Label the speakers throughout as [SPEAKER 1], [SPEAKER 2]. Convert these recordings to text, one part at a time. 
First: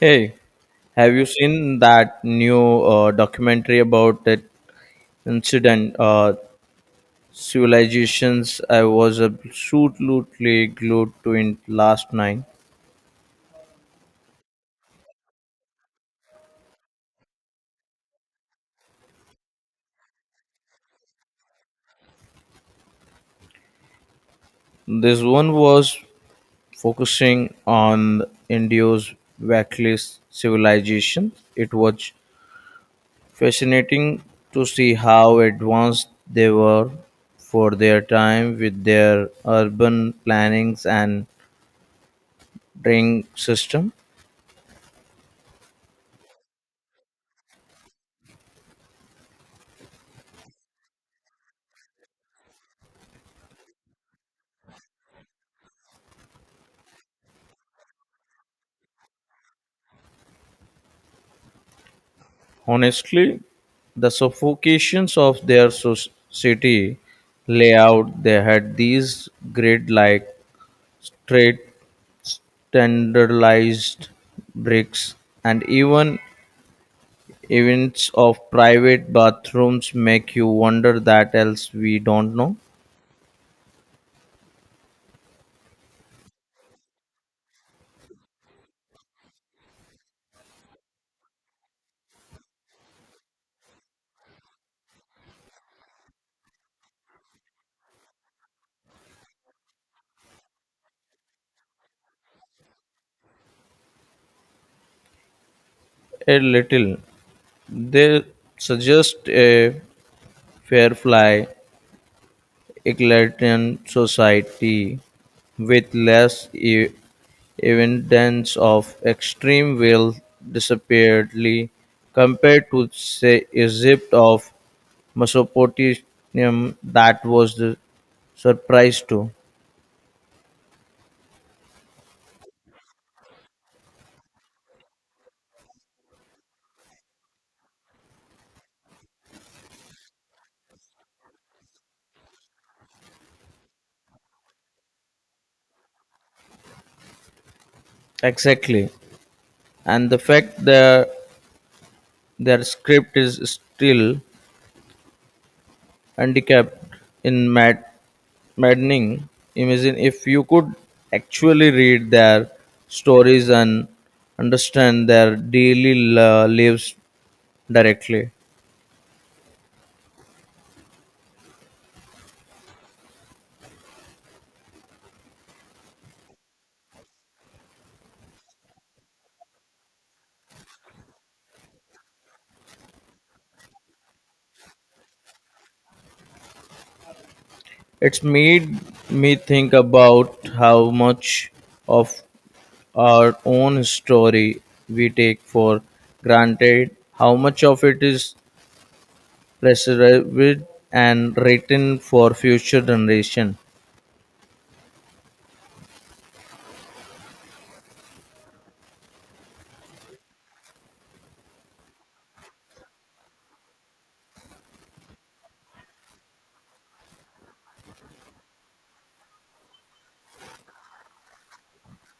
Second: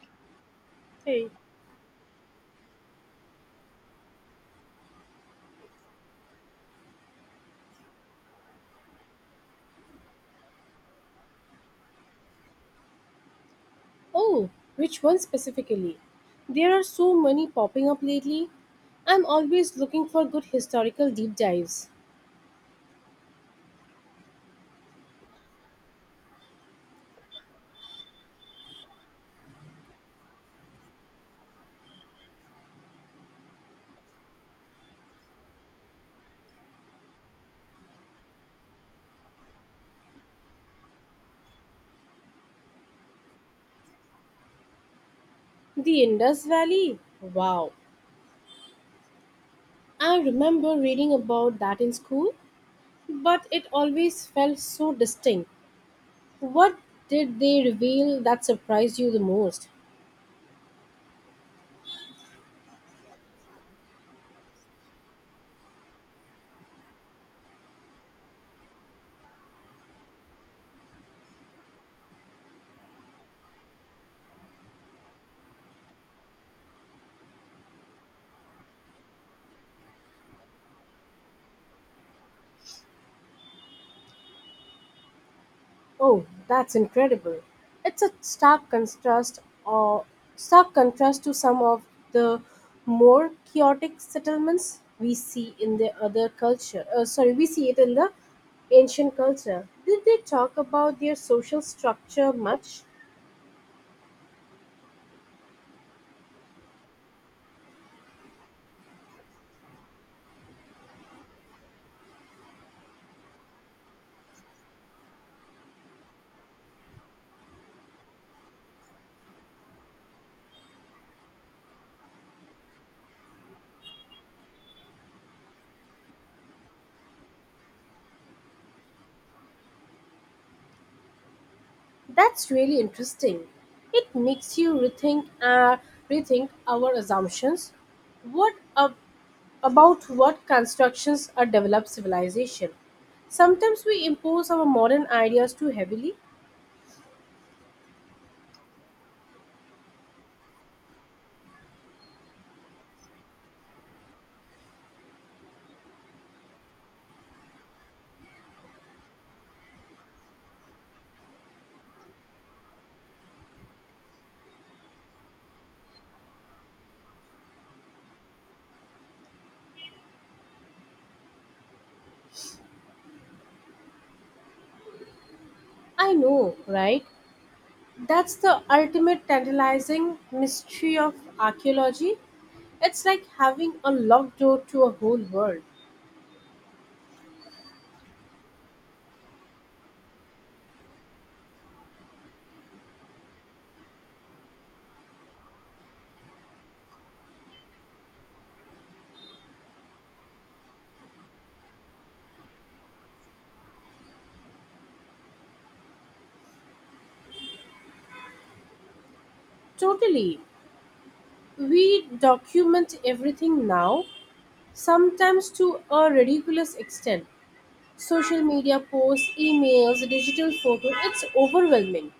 [SPEAKER 1] Hey, have you
[SPEAKER 2] Hey.
[SPEAKER 1] seen that new documentary about that incident? Civilizations, I was absolutely glued to it last night.
[SPEAKER 2] Oh, which one specifically? There are so many popping up lately. I'm always looking for good historical deep dives.
[SPEAKER 1] This one was focusing on India's Vaclis civilization. It was fascinating to see how advanced they were for their time with their urban plannings and drink system.
[SPEAKER 2] The Indus Valley? Wow. I remember reading about that in school, but it always felt so distinct. What did they reveal that surprised you the most?
[SPEAKER 1] Honestly, the suffocations of their society layout, they had these grid like straight tenderized bricks and even events of private bathrooms make you wonder that else we don't know
[SPEAKER 2] Oh, that's incredible. It's a stark contrast or stark contrast to some of the more chaotic settlements we see in the other culture. Sorry, we see it in the ancient culture. Did they talk about their social structure much?
[SPEAKER 1] a little. They suggest a fair fly egalitarian society with less evidence of extreme will disappearedly compared to say Egypt of Mesopotamia, that was the surprise too.
[SPEAKER 2] That's really interesting. It makes you rethink our assumptions. What a about what constructions a developed civilization. Sometimes we impose our modern ideas too heavily.
[SPEAKER 1] Exactly. And the fact that their script is still handicapped in maddening. Imagine if you could actually read their stories and understand their daily lives directly.
[SPEAKER 2] I know, right? That's the ultimate tantalizing mystery of archaeology. It's like having a locked door to a whole world.
[SPEAKER 1] It's made me think about how much of our own story we take for granted, how much of it is preserved and written for future generation.
[SPEAKER 2] Totally. We document everything now, sometimes to a ridiculous extent. Social media posts, emails, digital photos, it's overwhelming.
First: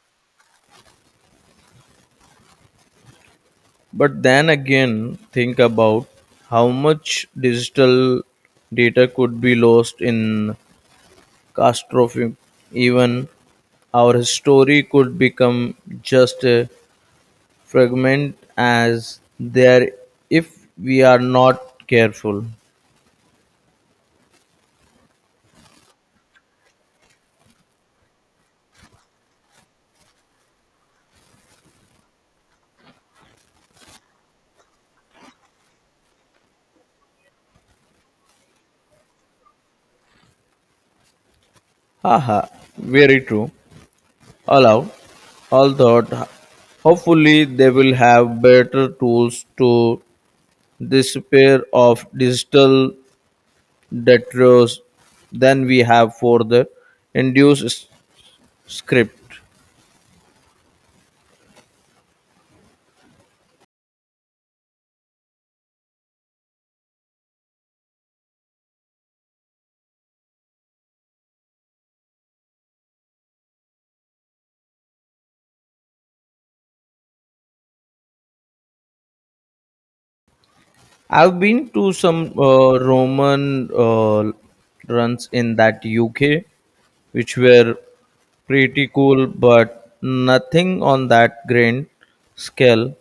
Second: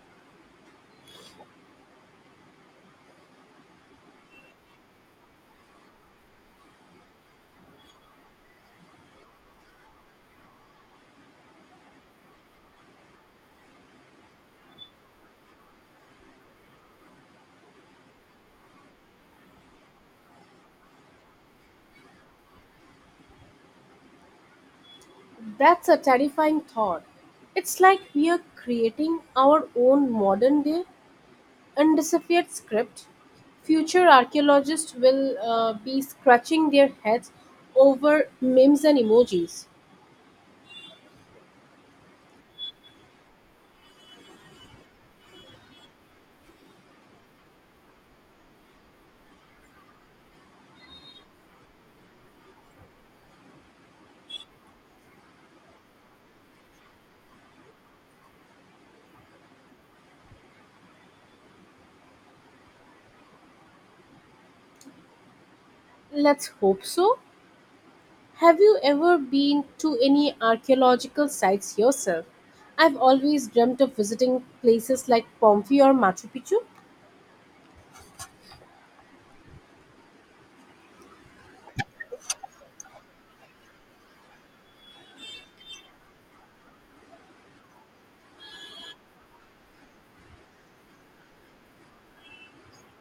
[SPEAKER 1] But then again, think about how much digital data could be lost in catastrophe. Even our story could become just a fragment as there if we are not careful.
[SPEAKER 2] That's a terrifying thought. It's like we're creating our own modern day undeciphered script. Future archaeologists will be scratching their heads over memes and emojis.
[SPEAKER 1] Haha, very true. Allow, all thought. Hopefully, they will have better tools to despair of digital detritus than we have for the induced script.
[SPEAKER 2] Let's hope so. Have you ever been to any archaeological sites yourself? I've always dreamt of visiting places like Pompeii or Machu Picchu.
[SPEAKER 1] I've been to some Roman runs in that UK, which were pretty cool, but nothing on that grand scale.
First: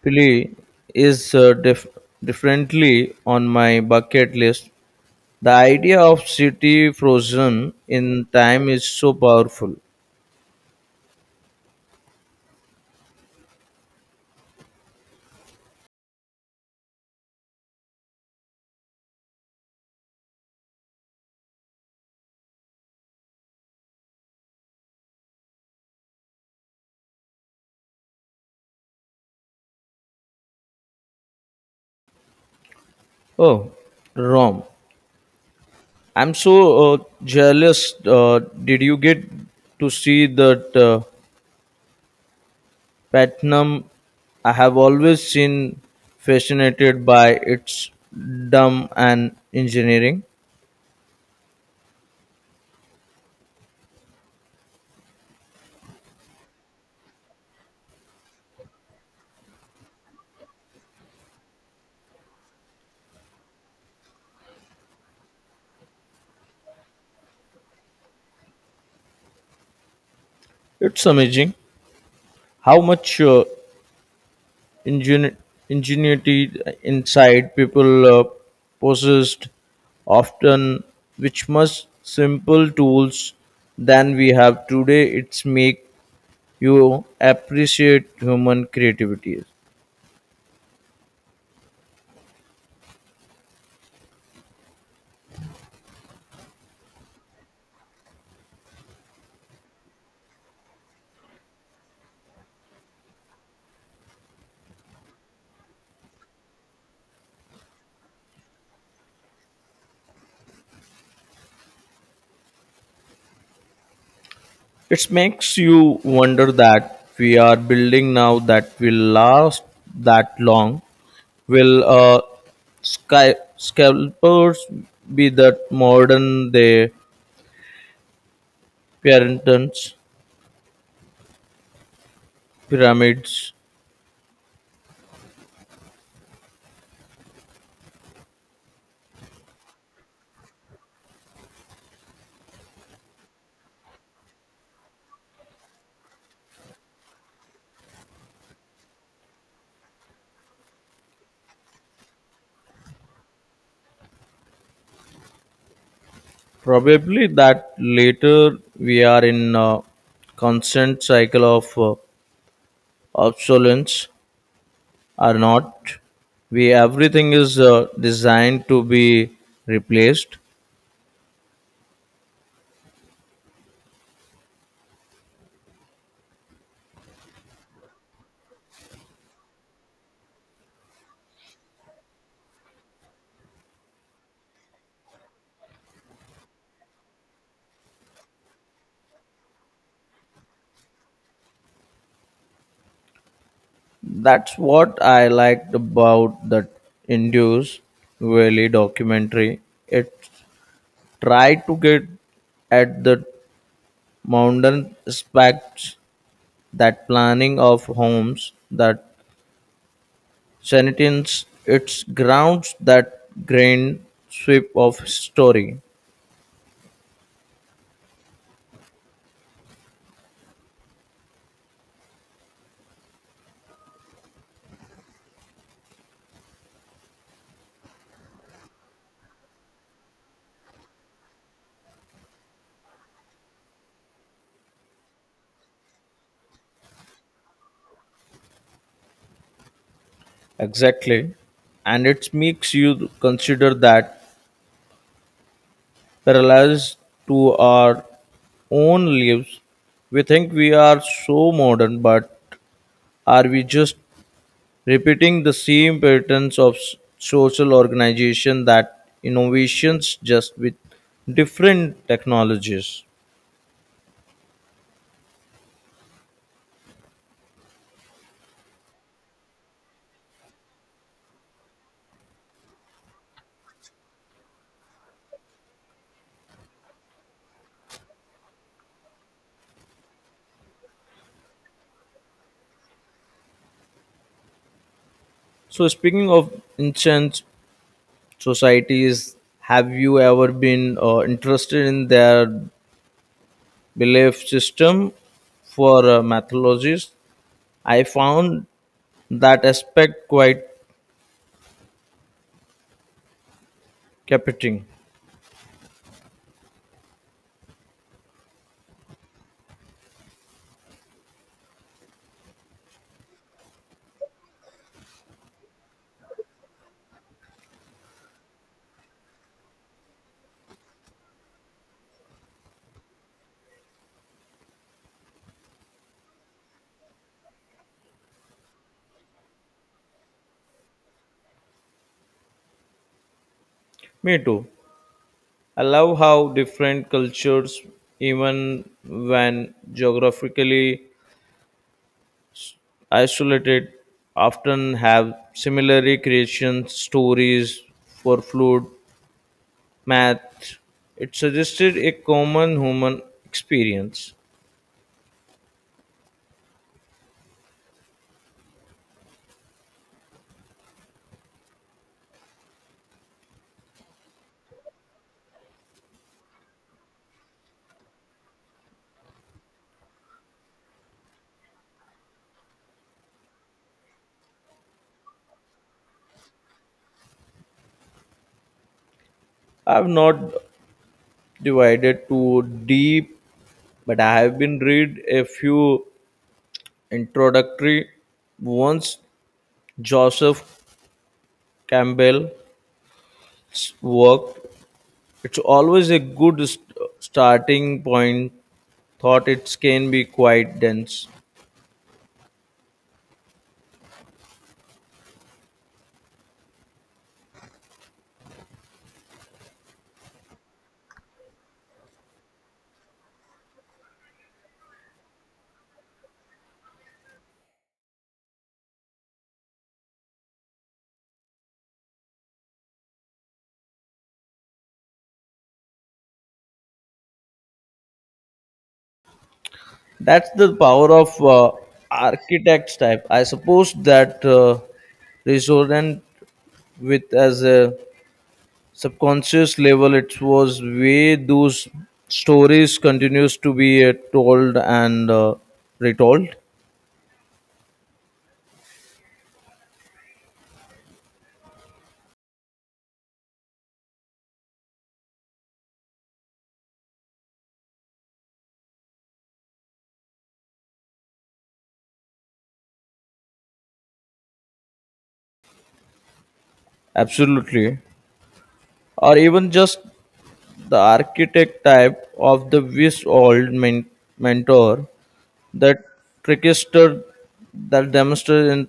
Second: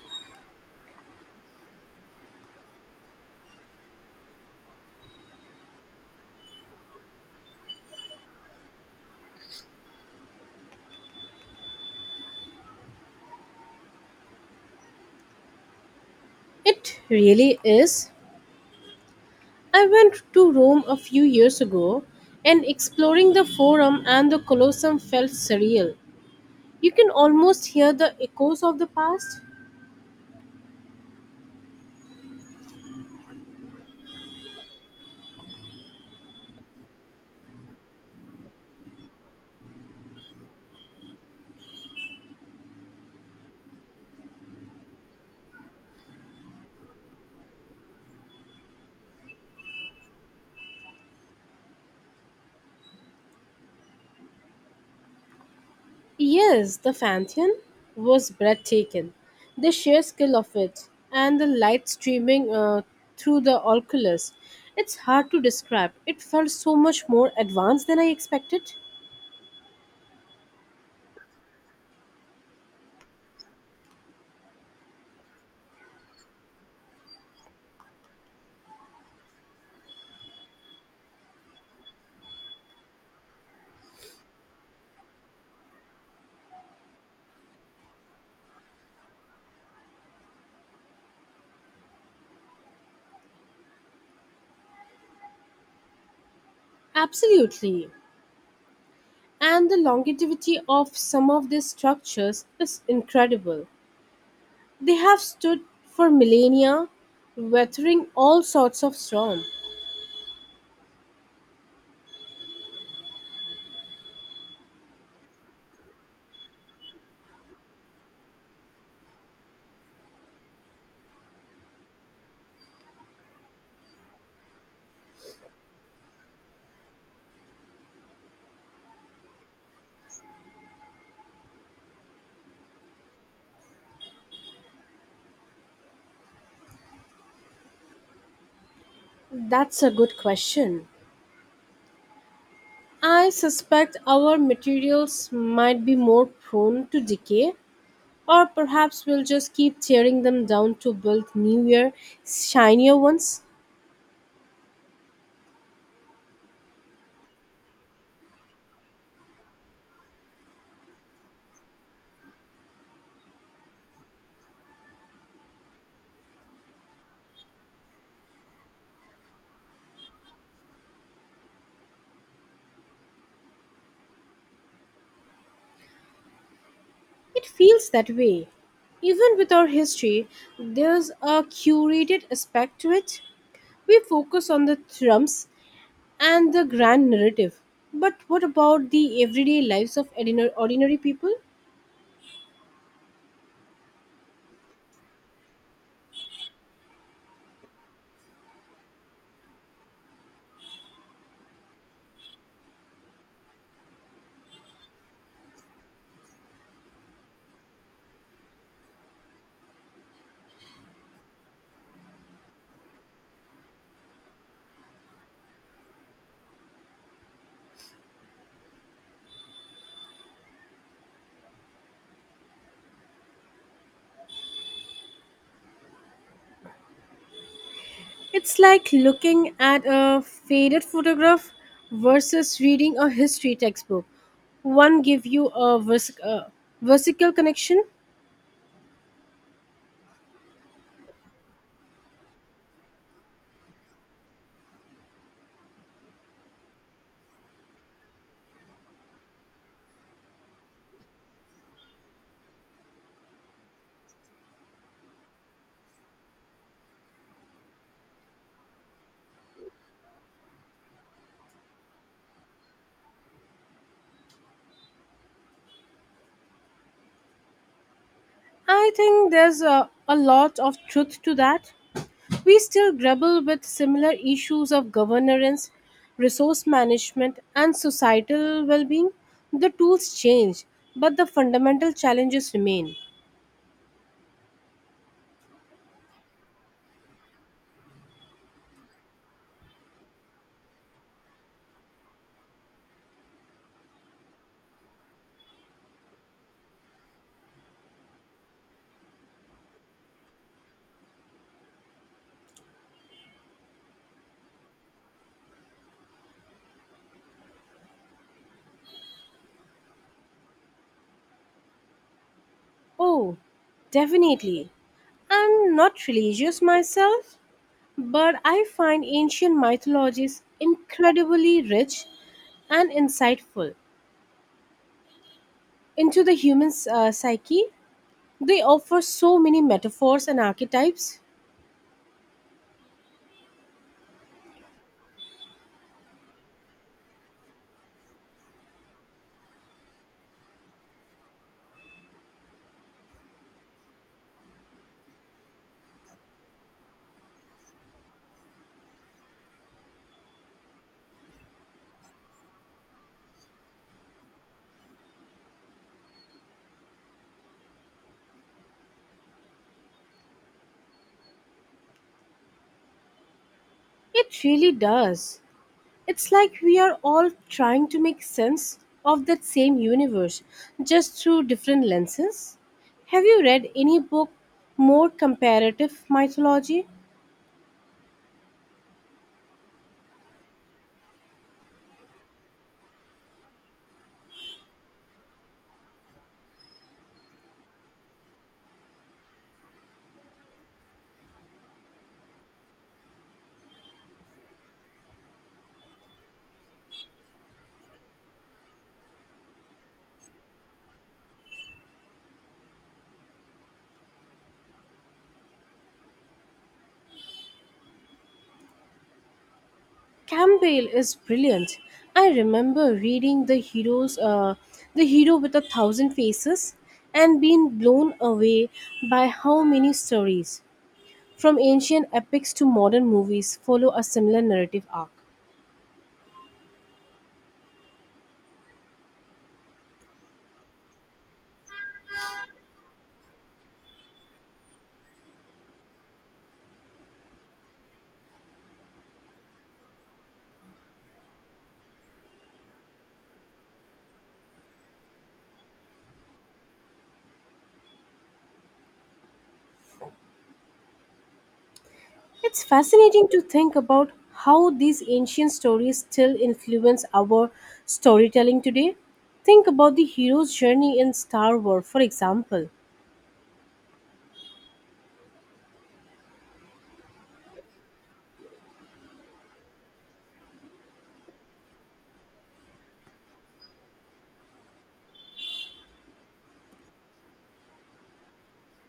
[SPEAKER 1] Probably is differently on my bucket list. The idea of city frozen in time is so powerful.
[SPEAKER 2] It really is I went to Rome a few years ago, and exploring the Forum and the Colosseum felt surreal. You can almost hear the echoes of the past.
[SPEAKER 1] Oh, Rome. I'm so jealous. Did you get to see that platinum? I have always seen fascinated by its dumb and engineering.
[SPEAKER 2] Yes, the Pantheon was breathtaking. The sheer scale of it and the light streaming through the oculus. It's hard to describe. It felt so much more advanced than I expected.
[SPEAKER 1] It's amazing how much ingen- ingenuity inside people possessed, often which must simple tools than we have today. It's make you appreciate human creativity.
[SPEAKER 2] Absolutely. And the longevity of some of these structures is incredible. They have stood for millennia, weathering all sorts of storm.
[SPEAKER 1] It makes you wonder that we are building now that will last that long. Will scalpers be that modern day pyramidons? Pyramids?
[SPEAKER 2] That's a good question. I suspect our materials might be more prone to decay, or perhaps we'll just keep tearing them down to build newer, shinier ones.
[SPEAKER 1] Probably that later we are in a constant cycle of obsolescence, are not we? Everything is designed to be replaced.
[SPEAKER 2] It feels that way. Even with our history, there's a curated aspect to it. We focus on the thrums and the grand narrative. But what about the everyday lives of ordinary people?
[SPEAKER 1] That's what I liked about that Indus Valley documentary. It tried to get at the mountain aspects that planning of homes, that sentence, its grounds, that grand sweep of story.
[SPEAKER 2] It's like looking at a faded photograph versus reading a history textbook. One give you a, a versical connection.
[SPEAKER 1] Exactly. And it makes you consider that parallels to our own lives. We think we are so modern, but are we just repeating the same patterns of social organization that innovations just with different technologies?
[SPEAKER 2] I think there's a lot of truth to that. We still grapple with similar issues of governance, resource management, and societal well being. The tools change, but the fundamental challenges remain.
[SPEAKER 1] So, speaking of ancient societies, have you ever been interested in their belief system for mythologies? I found that aspect quite captivating.
[SPEAKER 2] Oh, definitely. I'm not religious myself, but I find ancient mythologies incredibly rich and insightful into the human psyche. They offer so many metaphors and archetypes.
[SPEAKER 1] Me too. I love how different cultures, even when geographically isolated, often have similar recreation stories for food, math. It suggested a common human experience.
[SPEAKER 2] It really does. It's like we are all trying to make sense of that same universe just through different lenses. Have you read any book more comparative mythology?
[SPEAKER 1] I've not divided too deep, but I have been read a few introductory ones. Joseph Campbell's work, it's always a good starting point. Thought it can be quite dense.
[SPEAKER 2] Campbell is brilliant. I remember reading the hero with a thousand faces and being blown away by how many stories from ancient epics to modern movies follow a similar narrative arc.
[SPEAKER 1] That's the power of architect's type. I suppose that resonant with as a subconscious level. It was way those stories continues to be told and retold.
[SPEAKER 2] It's fascinating to think about how these ancient stories still influence our storytelling today. Think about the hero's journey in Star Wars, for example.
[SPEAKER 1] Absolutely, or even just the architect type of the wish mentor, the trickster that demonstrate, and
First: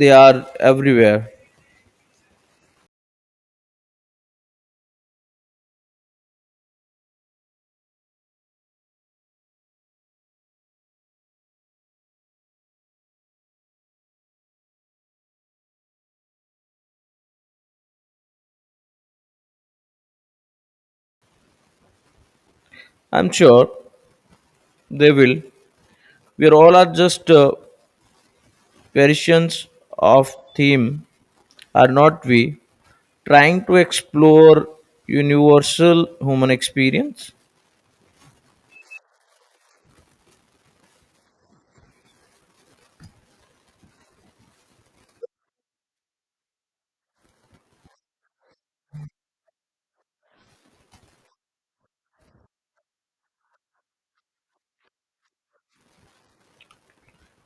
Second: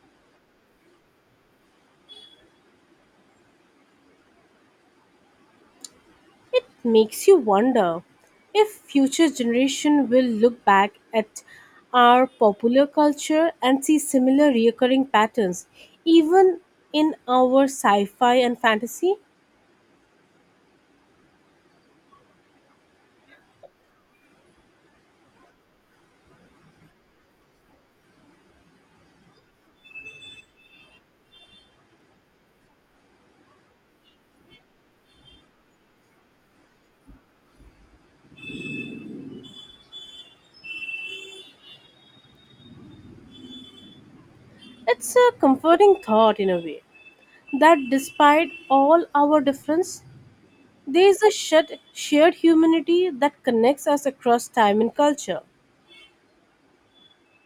[SPEAKER 1] they are everywhere.
[SPEAKER 2] It makes you wonder if future generation will look back at our popular culture and see similar recurring patterns even in our sci-fi and fantasy.
[SPEAKER 1] I'm sure they will. We all are just variations of theme, are not we? Trying to explore universal human experience.
[SPEAKER 2] It's a comforting thought in a way that despite all our difference, there is a shared humanity that connects us across time and culture.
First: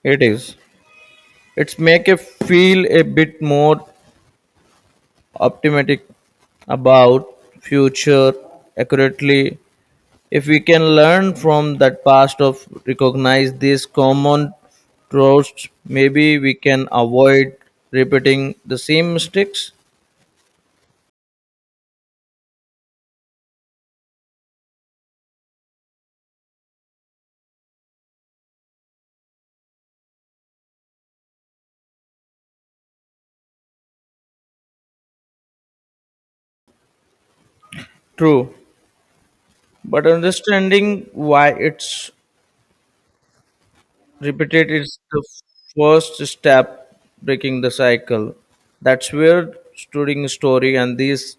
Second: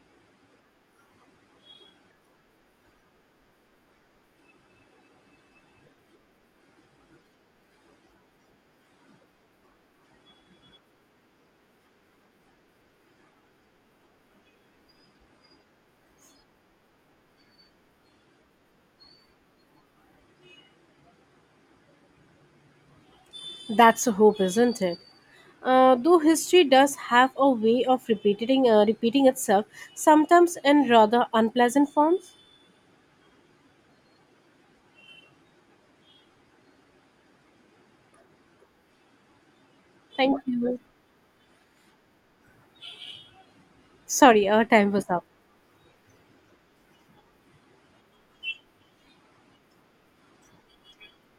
[SPEAKER 1] It is. It's make you feel a bit more optimistic about future accurately. If we can learn from that past of recognize these common tropes, maybe we can avoid repeating the same mistakes.
[SPEAKER 2] That's a hope, isn't it? Though history does have a way of repeating itself, sometimes in rather unpleasant forms.
[SPEAKER 1] True, but
[SPEAKER 2] Thank you.
[SPEAKER 1] understanding why it's
[SPEAKER 2] Sorry, our
[SPEAKER 1] repeated
[SPEAKER 2] time
[SPEAKER 1] is
[SPEAKER 2] was
[SPEAKER 1] the
[SPEAKER 2] up.
[SPEAKER 1] first step breaking the cycle. That's where studying story and these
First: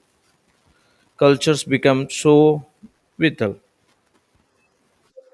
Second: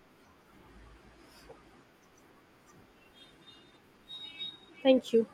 [SPEAKER 1] cultures become so vital.
[SPEAKER 2] Thank you.